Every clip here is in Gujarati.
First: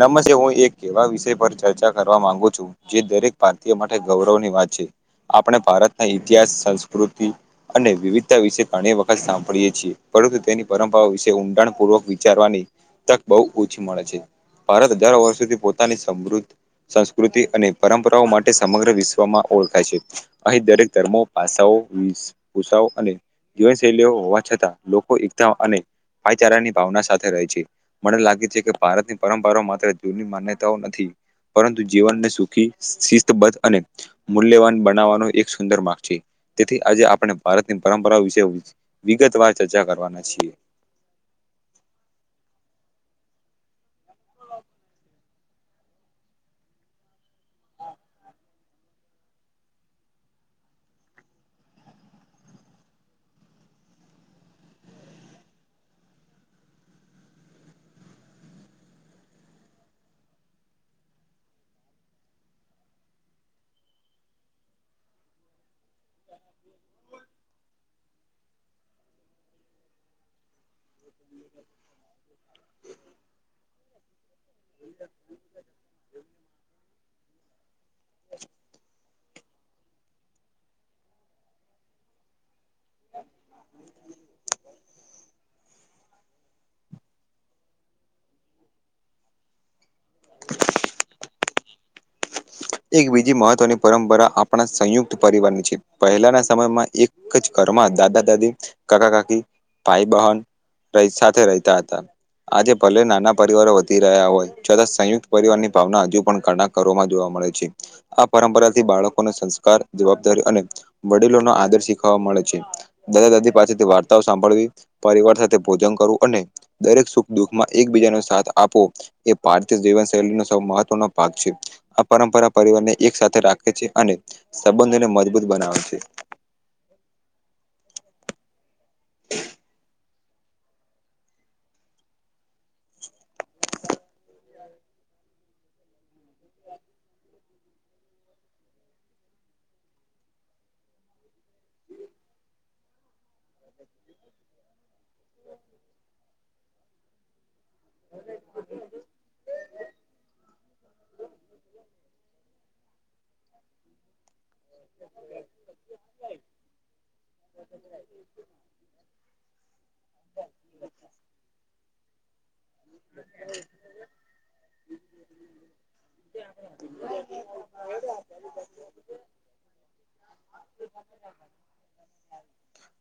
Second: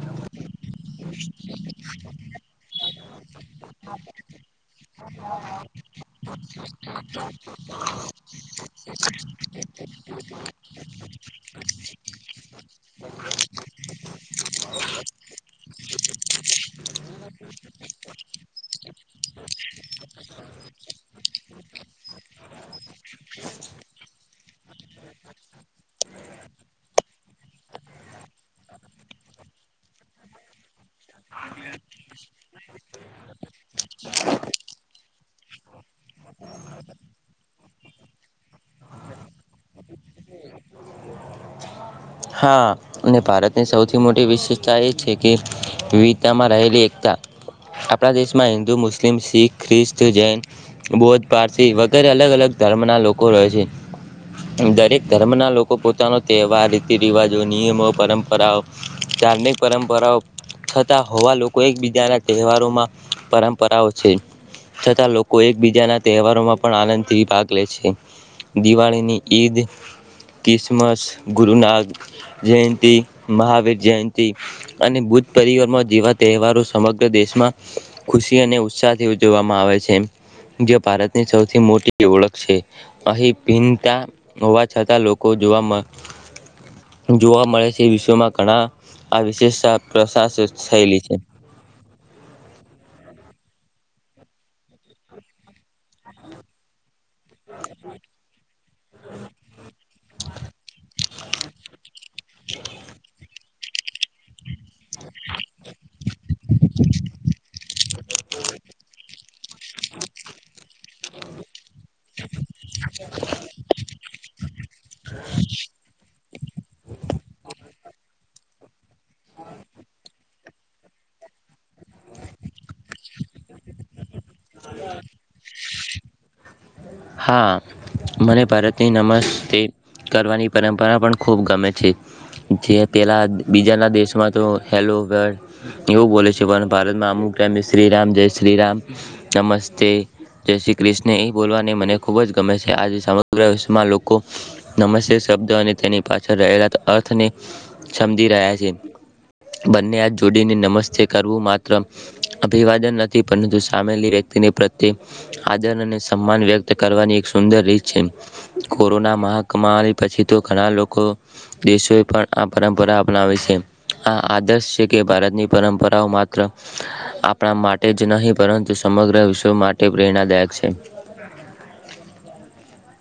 નમસ્તે. હું એક એવા વિષય પર ચર્ચા કરવા માંગુ છું, જે દરેક ભારતીય માટે ગૌરવની વાત. આપણે ભારતના ઇતિહાસ, સંસ્કૃતિ અને વિવિધતા વિશે ઘણી વખત સાંભળી. છીએ, પરંતુ તેની પરંપરા વિશે ઊંડાણ પૂર્વક વિચારવાની તક બહુ ઓછી મળે છે. ભારત હજારો વર્ષોથી પોતાની સમૃદ્ધ સંસ્કૃતિ અને પરંપરાઓ માટે સમગ્ર વિશ્વમાં ઓળખાય છે. અહીં દરેક ધર્મો પાસાઓ, ભૂષાઓ અને જીવનશૈલીઓ હોવા છતાં લોકો એકતા અને ભાઈચારા ની ભાવના સાથે રહે છે. મને લાગે છે કે ભારતની પરંપરા માત્ર જૂની માન્યતાઓ નથી. પરંતુ જીવનને સુખી, શિસ્તબદ્ધ અને મૂલ્યવાન બનાવવાનો એક સુંદર માર્ગ છે. તેથી આજે આપણે ભારતની પરંપરા વિશે વિગતવાર ચર્ચા કરવાના છીએ. [inaudible] હા, અને ભારતની સૌથી મોટી વિશેષતા એ છે કે વિવિધતામાં રહેલી એકતા. આપણા દેશમાં હિન્દુ, મુસ્લિમ, શીખ, ખ્રિસ્તી, જૈન, બૌદ્ધ, પારસી વગેરે અલગ-અલગ ધર્મ ના લોકો રહે છે. દરેક ધર્મ ના લોકો પોતાનો તહેવાર તિ-રીવાજો, નિયમો, પરંપરાઓ, ધાર્મિક પરંપરાઓ છતાં હોવા લોકો એકબીજાના તહેવારોમાં પરંપરાઓ છે. છતાં લોકો એકબીજાના તહેવારોમાં પણ આનંદથી ભાગ લે છે દિવાળીની ઈદ ક્રિસમસ ગુરુનાગ. જયંત મહાવીર જયંતિ અને બુદ્ધ પરિવાર માં જેવા તહેવારો. મગ્ર દેશમાં ખુશી અને ઉત્સાહથી ઉજવવામાં આવે છે. જે ભારતની સૌથી મોટી ઓળખ છે અહીં ભિન્નતા હોવા છતાં લોકો જોવામાં જોવા મળે છે વિશ્વમાં ઘણા આ વિશેષતા પ્રસાસ થયેલી છે. એક બીજી મહત્વની પરંપરા આપણા સંયુક્ત પરિવારની છે પહેલાના સમયમાં એક કજ કરમાં દાદા દાદી કાકા કાકી ભાઈ બહેન. સાથે રહેતા હતા આજે ભલે નાના પરિવારો વ તી રહ્યા હોય છતાં સંયુક્ત પરિવાર ની ભાવના હજુ પણ ઘણા કરમાં જોવા મળે. છે આ પરંપરાથી બાળકોને સંસ્કાર જવાબદારી અને વડીલોનો આદર શીખવા મળે છે. દાદા દાદી પાસેથી વાર્તાઓ સાંભળવી પરિવાર સાથે ભોજન કરવું અને દરેક સુખ દુખમાં એકબીજા નો સાથ આપો એ ભારતીય જીવન શૈલીનો સૌ મહત્વનો પાગ છે આપ પરંપરા પરિવારને એક સાથે રાખે છે અને સંબંધોને મજબૂત બનાવે છે. હા મને ભારતની નમસ્તે કરવાની પરંપરા પણ ખૂબ ગમે છે જે પેલા બીજાના દેશમાં તો હેલો. એવું બોલે છે પણ ભારતમાં અમુક ટાઈમે શ્રીરામ જય શ્રીરામ નમસ્તે. જય શ્રી કૃષ્ણ એ બોલવા મને ખૂબ જ ગમે છે આજે સમગ્ર વિશ્વમાં લોકો નમસ્ શબ્દ અને તેની પાછળ અર્થને સમજી રહ્યા છે બંને હાથ જોડીને નમસ્તે. કરવું માત્ર અભિવાદન નથી પરંતુ સામેલી વ્યક્તિને પ્રત્યે આદર અને સન્માન વ્યક્ત કરવાની એક સુંદર રીત છે કોરોના મહાકમાલ પછી તો ઘણા લોકો દેશો એ પણ આ પરંપરા અપનાવે છે આ આદર્શ છે કે ભારતની પરંપરાઓ માત્ર આપણા માટે જ નહીં પરંતુ સમગ્ર વિશ્વ માટે પ્રેરણાદાયક છે.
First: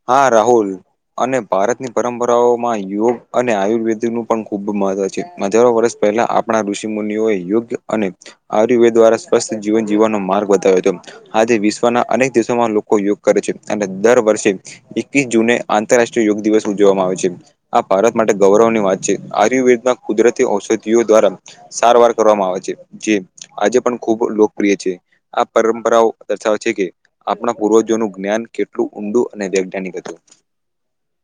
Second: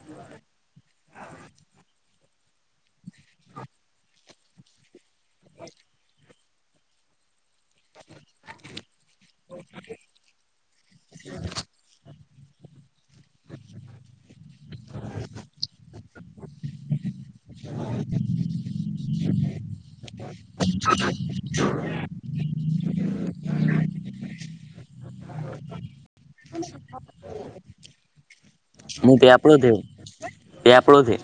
હા રાહુલ. અને ભારતની પરંપરાઓ માં યોગ અને આયુર્વેદ નું પણ ખુબ મહત્વ છે હજારો વર્ષ પહેલા આપણા ઋષિ મુનિઓ યોગ્ય અને આયુર્વેદ દ્વારા સ્ જીવન જીવવાનો માર્ગ બતાવ્યો હતો આજે વિશ્વના અનેક દેશોમાં લો કો યોગ કરે છે અને દર વર્ષે એકવીસ જૂને આંતરરાષ્ટ્રીય યોગ દિવસ ઉજવવામાં આવે છે. આ ભારત માટે ગૌરવની વાત છે આયુર્વેદમાં કુદરતી ઔષધિઓ દ્વારા સારવાર કરવામાં આવે છે જે આજે પણ ખુબ લોકપ્રિય છે. આ પરંપરાઓ દર્શાવે છે કે આપણા પૂર્વજોનું જ્ઞાન કેટલું હું તે ઊંડું અને આપડો થે વૈજ્ઞાનિક હતું. એ આપડો થે.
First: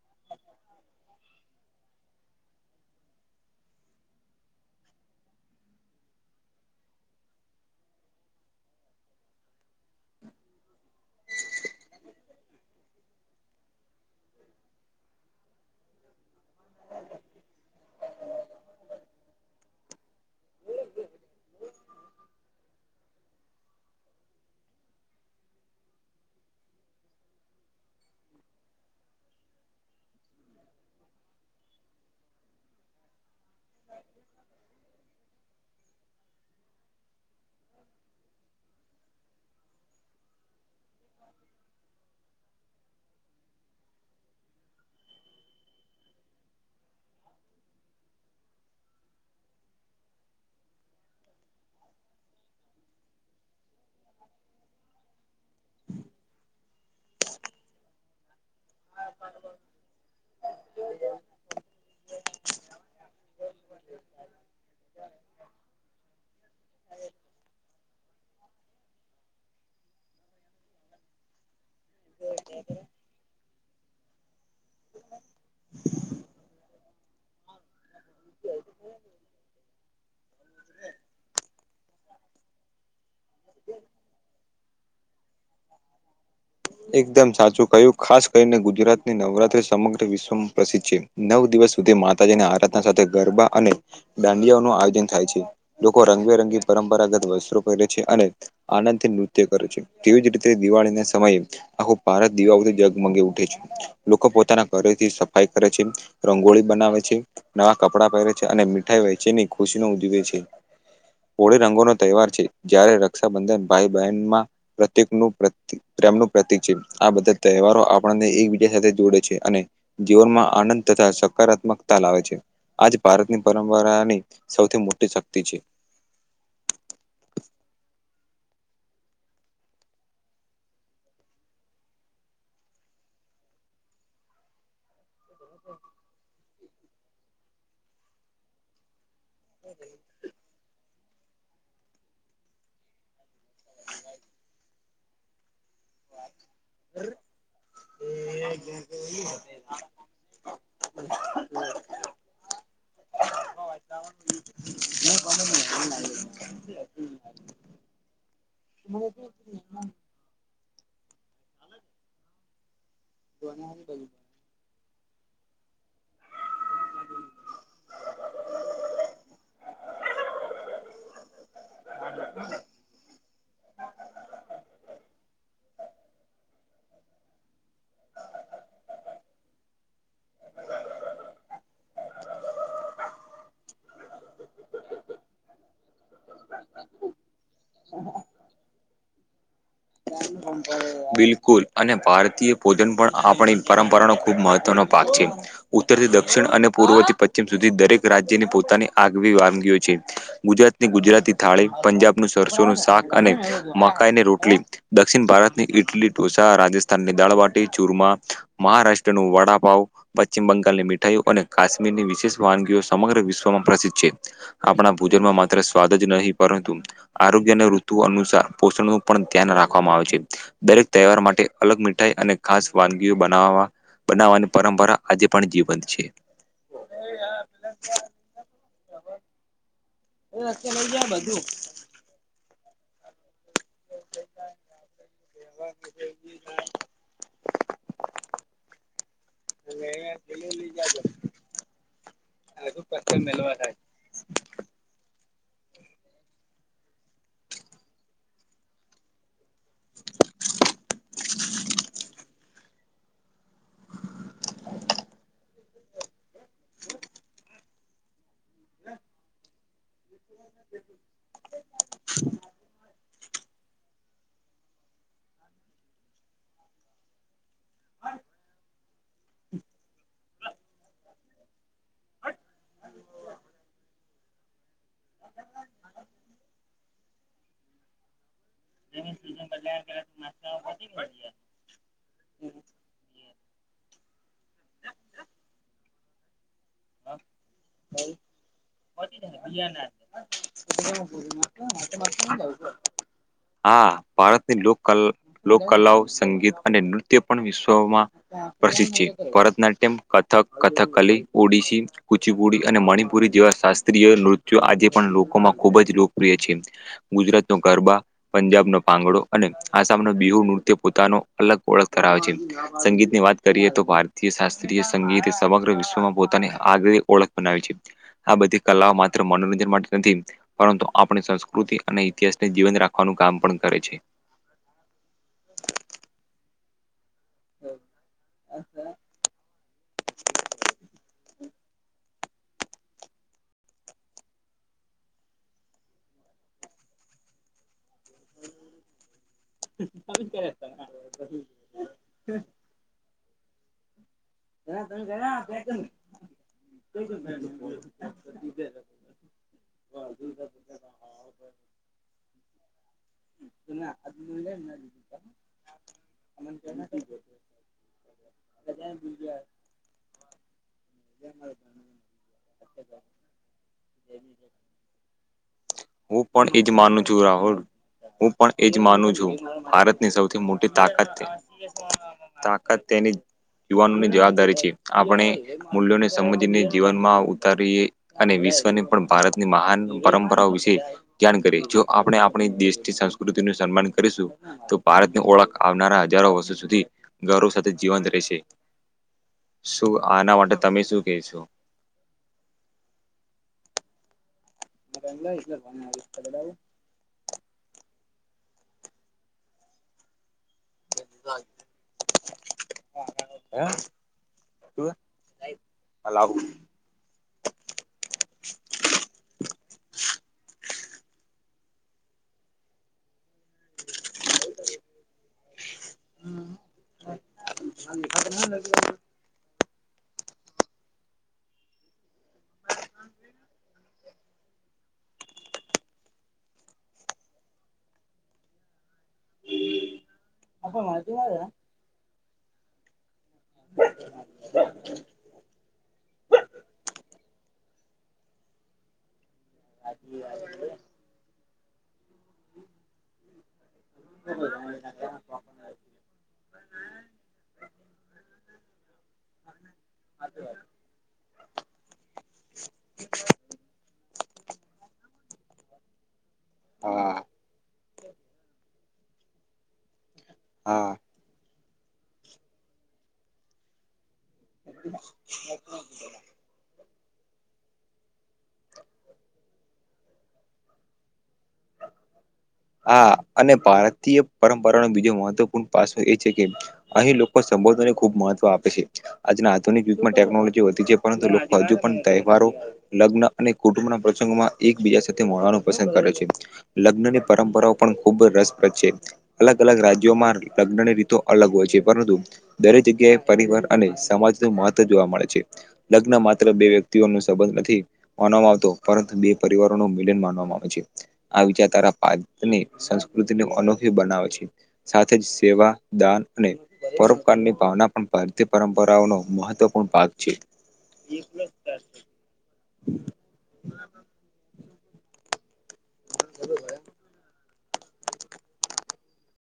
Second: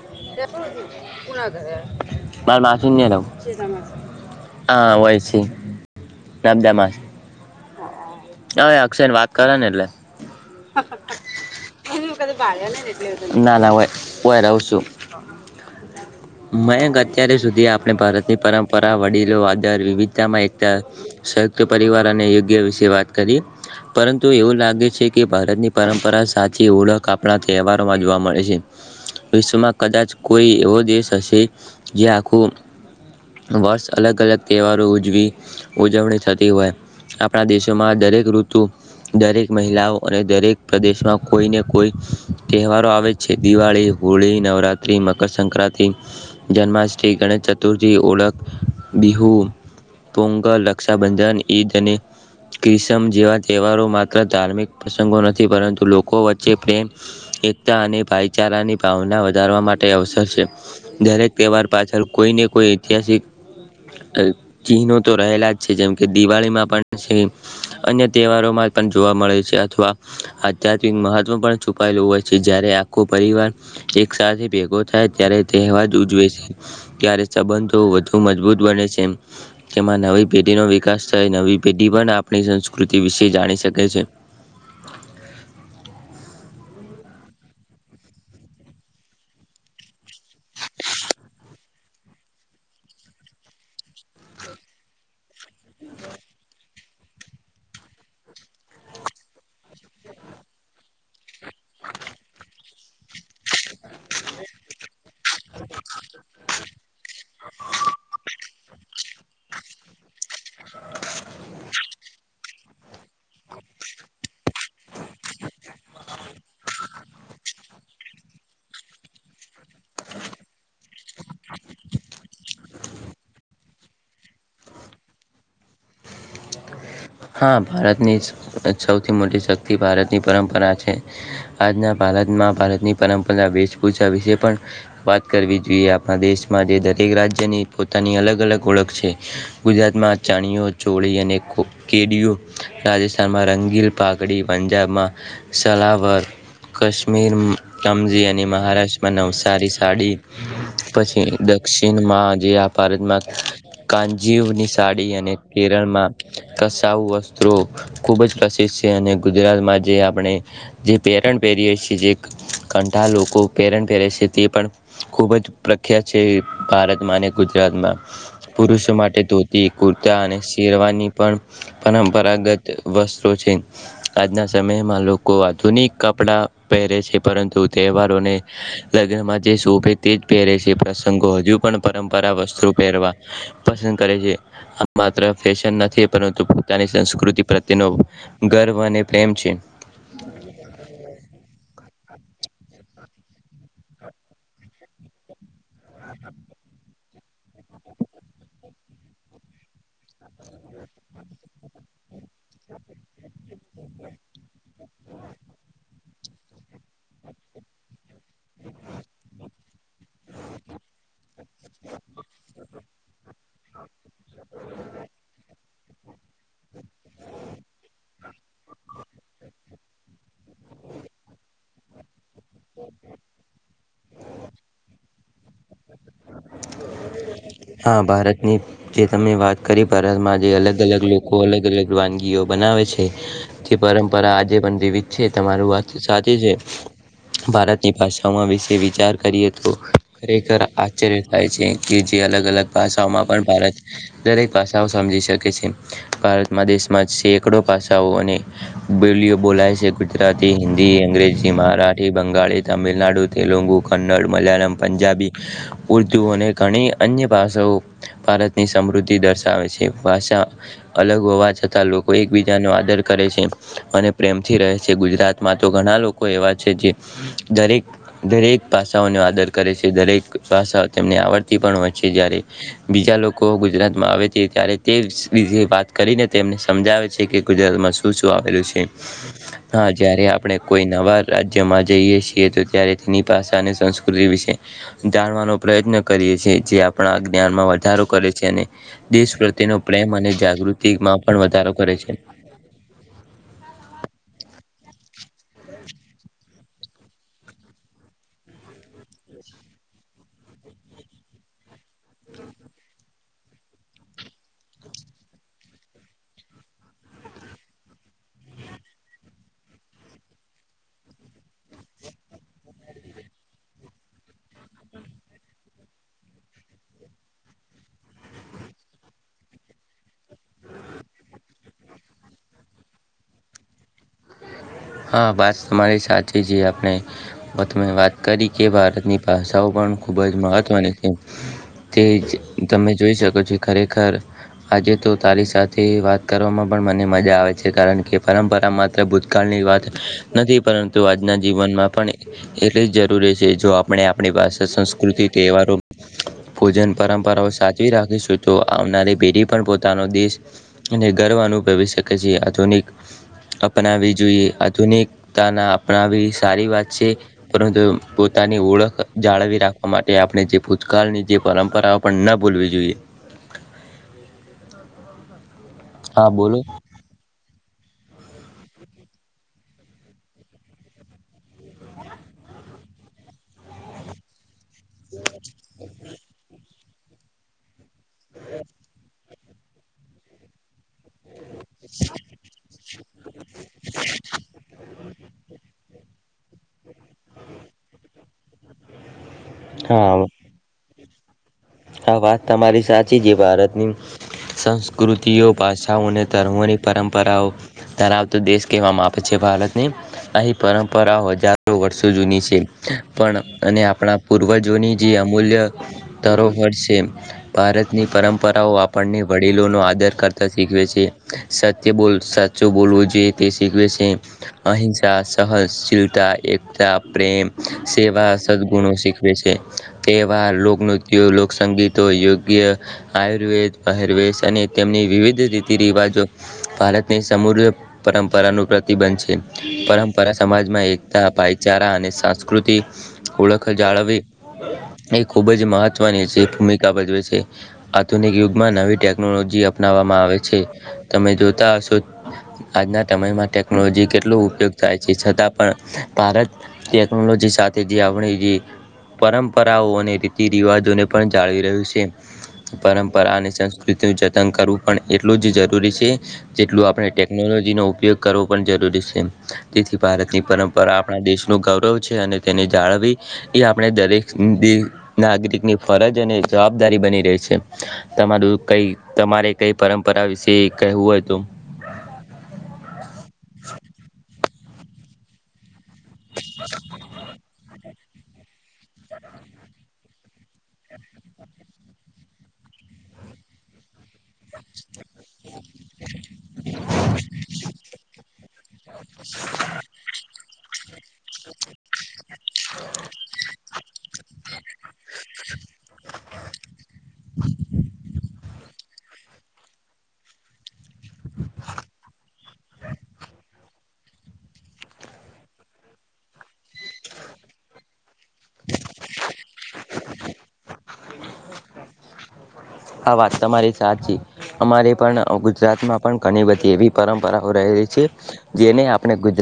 મા માછીને હ વય છે. [unintelligible] અ અક્ષર વાત કર ને એટલે. ના ના હોય રહુ છું. મયંક અત્યારે સુધી આપણે ભારતની પરંપરા વડીલો આદર વિવિધ માં એક સંયુક્ત પરિવાર અને યોગ્ય વિશે વાત કરી. પરંતુ એવું લાગે છે કે ભારતની પરંપરા સા. થી ઓળખ આપણા તહેવારોમાં જોવા મળે છે. વિશ્વમાં કદાચ કોઈ એવો દેશ હશે જે આખું. વર્ષ અલગ અલગ તહેવારો ઉજવી ઉજવણી થતી હોય. આપણા દેશોમાં દરેક ઋતુ દરેક મહિલાઓ અને દરેક પ્રદેશમાં. કોઈને કોઈ તહેવારો આવે છે દિવાળી હોળી નવરાત્રી મકરસક્રાંતિ. જન્માષ્ટમી ગણેશ ચતુર્થી ઓળખ બીહુ. પુંગ લક્ષા ભજન ઈ જને. ક્રિસમ જેવા તહેવારો માત્ર ધાર્મિક પ્રસંગો નથી પરંતુ લોકો. લોકો વચ્ચે પ્રેમ એકતા અને ભાઈચારાની. ભાવના વધારવા માટે અવસર છે દરેક તહેવાર પાછળ કોઈને કોઈ ઐતિહાસિક. ચિહનો તો રહેલા જ છે જેમ કે દિવાળીમાં પણ અન્ય તહેવારોમાં. પણ જોવા મળે છે અથવા અત્ય. મહવ પણ છુપાયેલું હોય છે જયારે આખો પરિવાર એક સાથે ભેગો થાય ત્યારેવા. ઉજવે છે ત્યારે સંબંધો વધુ મજબૂત બને છે તેમાં નવી પેઢીનો. વિકાસ થઈ નવી પેઢી પણ આપણી સંસ્કૃતિ વિશે જાણી શકે છે. [inaudible] એકદમ સાચું કહ્યું ખાસ કરીને ગુજરાતની નવરાત્રી સમગ્ર વિશ્વમાં પ્રસિદ્ધ છે નવ દિવસ સુધી માતાજીને આરાધના. સાથે ગરબા અને દાંડિયા નું આયોજન થાય છે લોકો રંગબેરંગી. પરંપરાગત વસ્ત્રો પહેરે છે અને આનંદ થી નૃત્ય કરે છે તેવીજ રીતે દિવાળી ના સમયે. આખો ભારત દિવાથી જગમગી ઉઠે છે. લોકો પોતાના ઘરેથી સફાઈ કરે છે રંગોળી બનાવે છે નવા કપડાં પહેરે છે. અને મીઠાઈ વયચેની ખુશી ન ઉવે છે. હોળી રંગો નો તહેવાર છે જયારે રક્ષાબંધન ભાઈ બહેનમાં પ્રત્યકનું પ્રેનું. પ્રતિક છે આ બધા તહેવારો આપણને એકબીજા સાથે જોડે છે અને જીવનમાં આનંદ તથા. હકારાત્મકતા લાવે છે આજ ભારતની પરંપરાની સૌથી મોટી શક્તિ છે. [inaudible] હા ભારતની સૌથી મોટી શક્તિ ભારતની પરંપરા છે આજના ભ. ભારતમાં ભારતની પરંપરા વેશભૂષા વિશે પણ વાત. કરવી જોઈએ આપણા દેશમાં જે દરેક રાજ્યની પોતાની અલગ અલગ ઓળખ છે. ગુજરાતમાં ચણઓ ચોળી અને ખ. કેડિયું રાજસ્થાનમાં રંગીલ પાઘડી પંજાબમાં સલાવર. કાશ્મીર કમજી અને મહારાષ્ટ્રમાં નવસારી સાડી પછી. દક્ષિણમાં જે આ ભારતમાં કાનજીવની સાડી અને કેરળમાં. કસાઉ વસ્ત્રો ખૂબ જ પ્રસિદ્ધ છે અને ગુજરાતમાં જે આપણે. જે પહેરણ પહેરીએ છીએ જે કંઠા લોકો પહેરણ પહેરે છે તે પણ. ખુબ જ પ્રખ્યાત છે ભારતમાં અને ગુજરાતમાં પુરુષો માટે ધોતી. કુર્તા અને શેરવાની. પણ પરંપરાગત વસ્ત્રો છે આજના સમયમાં લોકો આધુનિક. કપડા પહેરે છે પરંતુ તહેવારોને લગ્નમાં જે શોભે તે જ પહેરે છે. સંઘો હજુ પણ પરંપરા વસ્ત્રુ પહેરવા પસંદ કરે છે આ માત્ર ફેશન નથી. પરંતુ પોતાની સંસ્કૃતિ પ્રત્યેનો ગર્વ અને પ્રેમ છે. બિલકુલ અને ભારતીય. ભોજન પણ આપણી પરંપરાનો ખૂબ મહત્વનો ભાગ છે ઉત્તરથી દક્ષિણ અને પૂર્વથી. પશ્ચિમ સુધી દરેક રાજ્યની પોતાની આગવી વાનગીઓ છે ગુજરાતની ગુજરાતી થાળી પંજાબ. નું સરસોનુંું શાક અને મકાઈને રોટલી. દક્ષિણ ભારતની ઈટલી ઢોસા રાજસ્થાનની દાળવાટી ચુરમા મહારાષ્ટ્રનું વડાપ. પશ્ચિમ બંગાળની મીઠાઈઓ અને કાશ્મીરની વિશેષ વાનગીઓ સમગ્ર વિશ્વમાં પ્રસિદ્ધ છે. આપણા ભોજનમાં માત્ર સ્વાદ જ નહીં પરંતુ આરોગ્ય અને ઋતુ અનુસાર પોષણ પણ. ધ્યાન રાખવામાં આવે છે. દરેક તહેવાર માટે અલગ મીઠાઈ અને ખાસ વાનગી બનાવવા બનાવવાની પરંપરા આજે પણ જીવંત છે. હા, ભારતની જે તમે વાત કરી ભારત માં જે અલગ-અલગ લોકો અલગ-અલગ વાનગીઓ બનાવે છે, થી પરંપરા આજે પણ જીવિત છે, તમારું વાત સાચી છે. ભારતની ભાષામાં વિશે વિચાર કરીએ તો ખરેકખર આ ચાર્ય થાય છે, કે જે અલગ અલગ ભાષાઓમાં પણ ભારત દરેક ભાષાઓ સમજી શ કે છે. ભારતમાં દેશમાં સેંકડો ભાષઓ અને બોલીઓ બોલાય છે. ગુજરાત હિન્દી, અંગ્રેજી, મરાઠી, બંગાળી, તમિલનાડુ તેલુગુ, કન્નડ, મલયાળમ, પંજાબી, ઉર્દુ અને ઘણી અન્ય ભાષાઓ ભારતની સમૃદ્ધિ દર્શાવે છે. ભાષા અલગ હોવા છતાં લોકો એકબીજાનો આદર કરે છે અને પ્રેમથી રહે છે. ગુજરાતમાં તો ઘણા લોકો એવા છે જે દરેક દરેક ભાષાઓનો આદર કરે છે. દરેક ભાષાઓ તેમને આવડતી પણ હોય છે, જ્યારે બીજા લોકો ગુજરાતમાં આવે છે ત્યારે તે [unintelligible] વાત કરીને તેમને સમજાવે છે કે ગુજરાતમાં શું શું આવેલું છે. હા, જયારે આપણે કોઈ નવા રાજ્યમાં જઈએ છીએ તો ત્યારે તેની ભાષા અને સંસ્કૃતિ વિશે [unintelligible] નો પ્રયત્ન કરીએ છીએ. જે આપણા જ્ઞાનમાં વધારો કરે છે અને દેશ પ્રત્યેનો પ્રેમ અને જાગૃતિમાં પણ વધા હા, ભારતે લોક કલ, લોક કલાઓ સંગીત અને નૃત્ય પણ વિશ્વમાં પ્રસિદ્ધ છે. ભારતના તેમ કથક, કથકલી ઓડિશી, કુચીપુડી અને મણિપુરી જેવા શાસ્ત્રીય નૃત્યો આજે પણ લોકોમાં ખૂબજ લોકપ્રિય છે. [unintelligible] ગુજરાત નો ગરબા, પંજાબ નો પાંગડો અને આસામ ન બિહુ નૃત્ય પોતાનો અલગ ઓળખ કરાવ છે. સંગીતની વાત કરીએ તો ભારતીય શાસ્ત્રીય સંગીત સમગ્ર વિશ્વમાં પોત અને [unintelligible] થી ઓળખ બનાવે છે. આ બધી કલા માત્ર મનોરંજન માટે નથી, પરંતુ આપણે સંસ્કૃતિ અને ઇતિહાસને જીવંત રાખવાનું કામ પણ કરે છે. હા, વાત તમારી સાચી જે આપને બ તમે વાત કરી કે ભારતની ભાષાઓ પણ ખુબ જ મહત્વની છે. તેજ તમે જોઈ શકો છો, ખરેકખર આજે તો તારી સાથે વાત કરવામાં પણ મને મજા આવે છે, કારણ કે પરંપરા માત્ર ભૂતકાળની વાત નથી પરંતુ આજના જીવનમાં પણ એટલી જ જરૂરી છે, જો આપણે આપણી પાસે સંસ્કૃતિ તહેવારો ભોજન પરંપરાઓ સાચવી રાખીશું, તો આવનારી પેઢી પણ પોતાનો દેશ એને ગર્વ અનુભવી શકે છે, આધુનિક અપનાવી જોઈએ, આત આધુનિકતાના અપનાવી સારી વાત છે, પરંતુ પોતાની ઓળખ જાળવી રાખવા માટે આપણે જે ભૂતકાળની જે પરંપરાઓ પણ ન ભૂલવી જોઈએ. [inaudible] હું હા પણ બોલો એજ માનું છું, રાહુલ. હું પણ એજ માનું છું. ભારતની સૌથી મોટી તાકાત તાકાત તેની જ યુવાનો ની જવાબદારી છે. આપણે મૂલ્યોને સમજીને જીવનમાં ઉતારીએ અને વિશ્વની પણ ભારતની મહાન પરંપરાઓ વિશે ધ્યાન કરીએ. જો આપણે આપણી દેશની સંસ્કૃતિ નું સન્માન કરીશું, તો ભારત ની ઓળખ આવનારા હજારો વર્ષો સુધી, ગૌરવ સાથે જીવંત રહેશે. શું હા આના માટે, તમે શું કેવ છો? આ વાત તમારી સાચી છે. ભારતની સંસ્કૃતિઓ ભાષાઓ અને ધર્મોની પરંપરાઓ ધરાવતો દેશ કહેવામાં આપે છે, ભારતને. અહીં પરંપરાઓ હજારો વર્ષો જૂની છે, પણ અને આપણા પૂર્વજોની જે અમૂલ્ય ધરોફ. [inaudible] ભારતની પરંપરાઓ આપણને વડીલોનો આદર કરતા શીખવે છે. સત્ય બોલ સાચું બોલવું જે તેેશસે અહિંસા સહનશીલતા એકતા પ્રેમ સેવા સદગુણો શીખવે છે તહેવાર લોકનૃત્યો લોકસંગીત તો યોગ્ય આયુર્વેદ પહેરવેશ અને તેમની વિવિધ રીતિ રિવાજો ભારતની સમુદ્ર પરંપરાનું પ્રતિ બન છે પરંપરા સમાજમાં એકતા ભાઈચારા અને સંસ્કૃતિ ઓળખ જાળવી એ ખુબ જ મહત્વની છે. ભૂમિકા ભજવે છે આધુનિક યુગમાં નવી ટેકનોલોજી અપનાવવામાં આવે છે તમે જો. [inaudible] આજના સમયમાં ટેકનોલોજી કેટલો ઉપયોગ થાય છે છતાં પણ ભારત ટેક્નોલોજી સાથે જે આપણી જે પરંપરાઓ અને રીતિ રિવાજોને પણ જાળવી રહ્યું છે પરંપરા અને સંસ્કૃતિ. જતન કરવું પણ એટલું જ જરૂરી છે જેટલું આપણે હા ટેકનોલોજીનો ઉપયોગ કરવો પણ જરૂરી છે તેથી ભારતની હા પરંપરા આપણા દેશ. નું ગૌરવ છે અને તેને જાળવી એ આપણે દરેક નાગરિકની ફરજ અનેજબ ારી બની રહી છે તમારું કઈ તમારે કઈ પરંપરા વિશે કહેવું હોય તો. હા અને ભારતીય પરંપરા ન બીજો મહત્વપૂર્ણ પાસ એ છે કે અહીં લોકો સંબોધવા ખૂબ મહત્વ આપે છે આજના આધુિક યુગ માં ટેકનોલોજી વધી છે પરંતુ લોકો હજુ પણ તહેવારો લગ્ન અને કુટુંબના પ્રસંગોમાં એકબીજા સાથે મળવાનું પસંદ કરે છે લગ્નને પરંપરાઓ પણ ખૂબ રસપ્રદ છે અલગ અલગ રાજ્યોમાં લગ્નની રીતો અલગ હોય છે પરંતુ. દરેક જગ્યાએ પરિવાર અને સમાજ ન મહત્વ જોવા મળે છે લગ્ન માત્ર બે વ્યક્તિઓસ નથી માનવામાં આવતો પરંતુ બે પરિવારો ન મિલન માનવામાં આવે છે આ વિચારારા સંસ્કૃતિ અનોખી બનાવે છે સાથે જ સેવા દાન અને પરપકાળની ભાવના પણ ભારતીય પરંપરાઓનો મહત્વપૂર્ણ ભાગ છે. એકલો જ હા વાત તમારી સાચી અમારી પણ ગુજરાતમાં પણ ઘણી બધી એવી પરંપરાઓ રહેલી છે જેને આપણે ગુજરા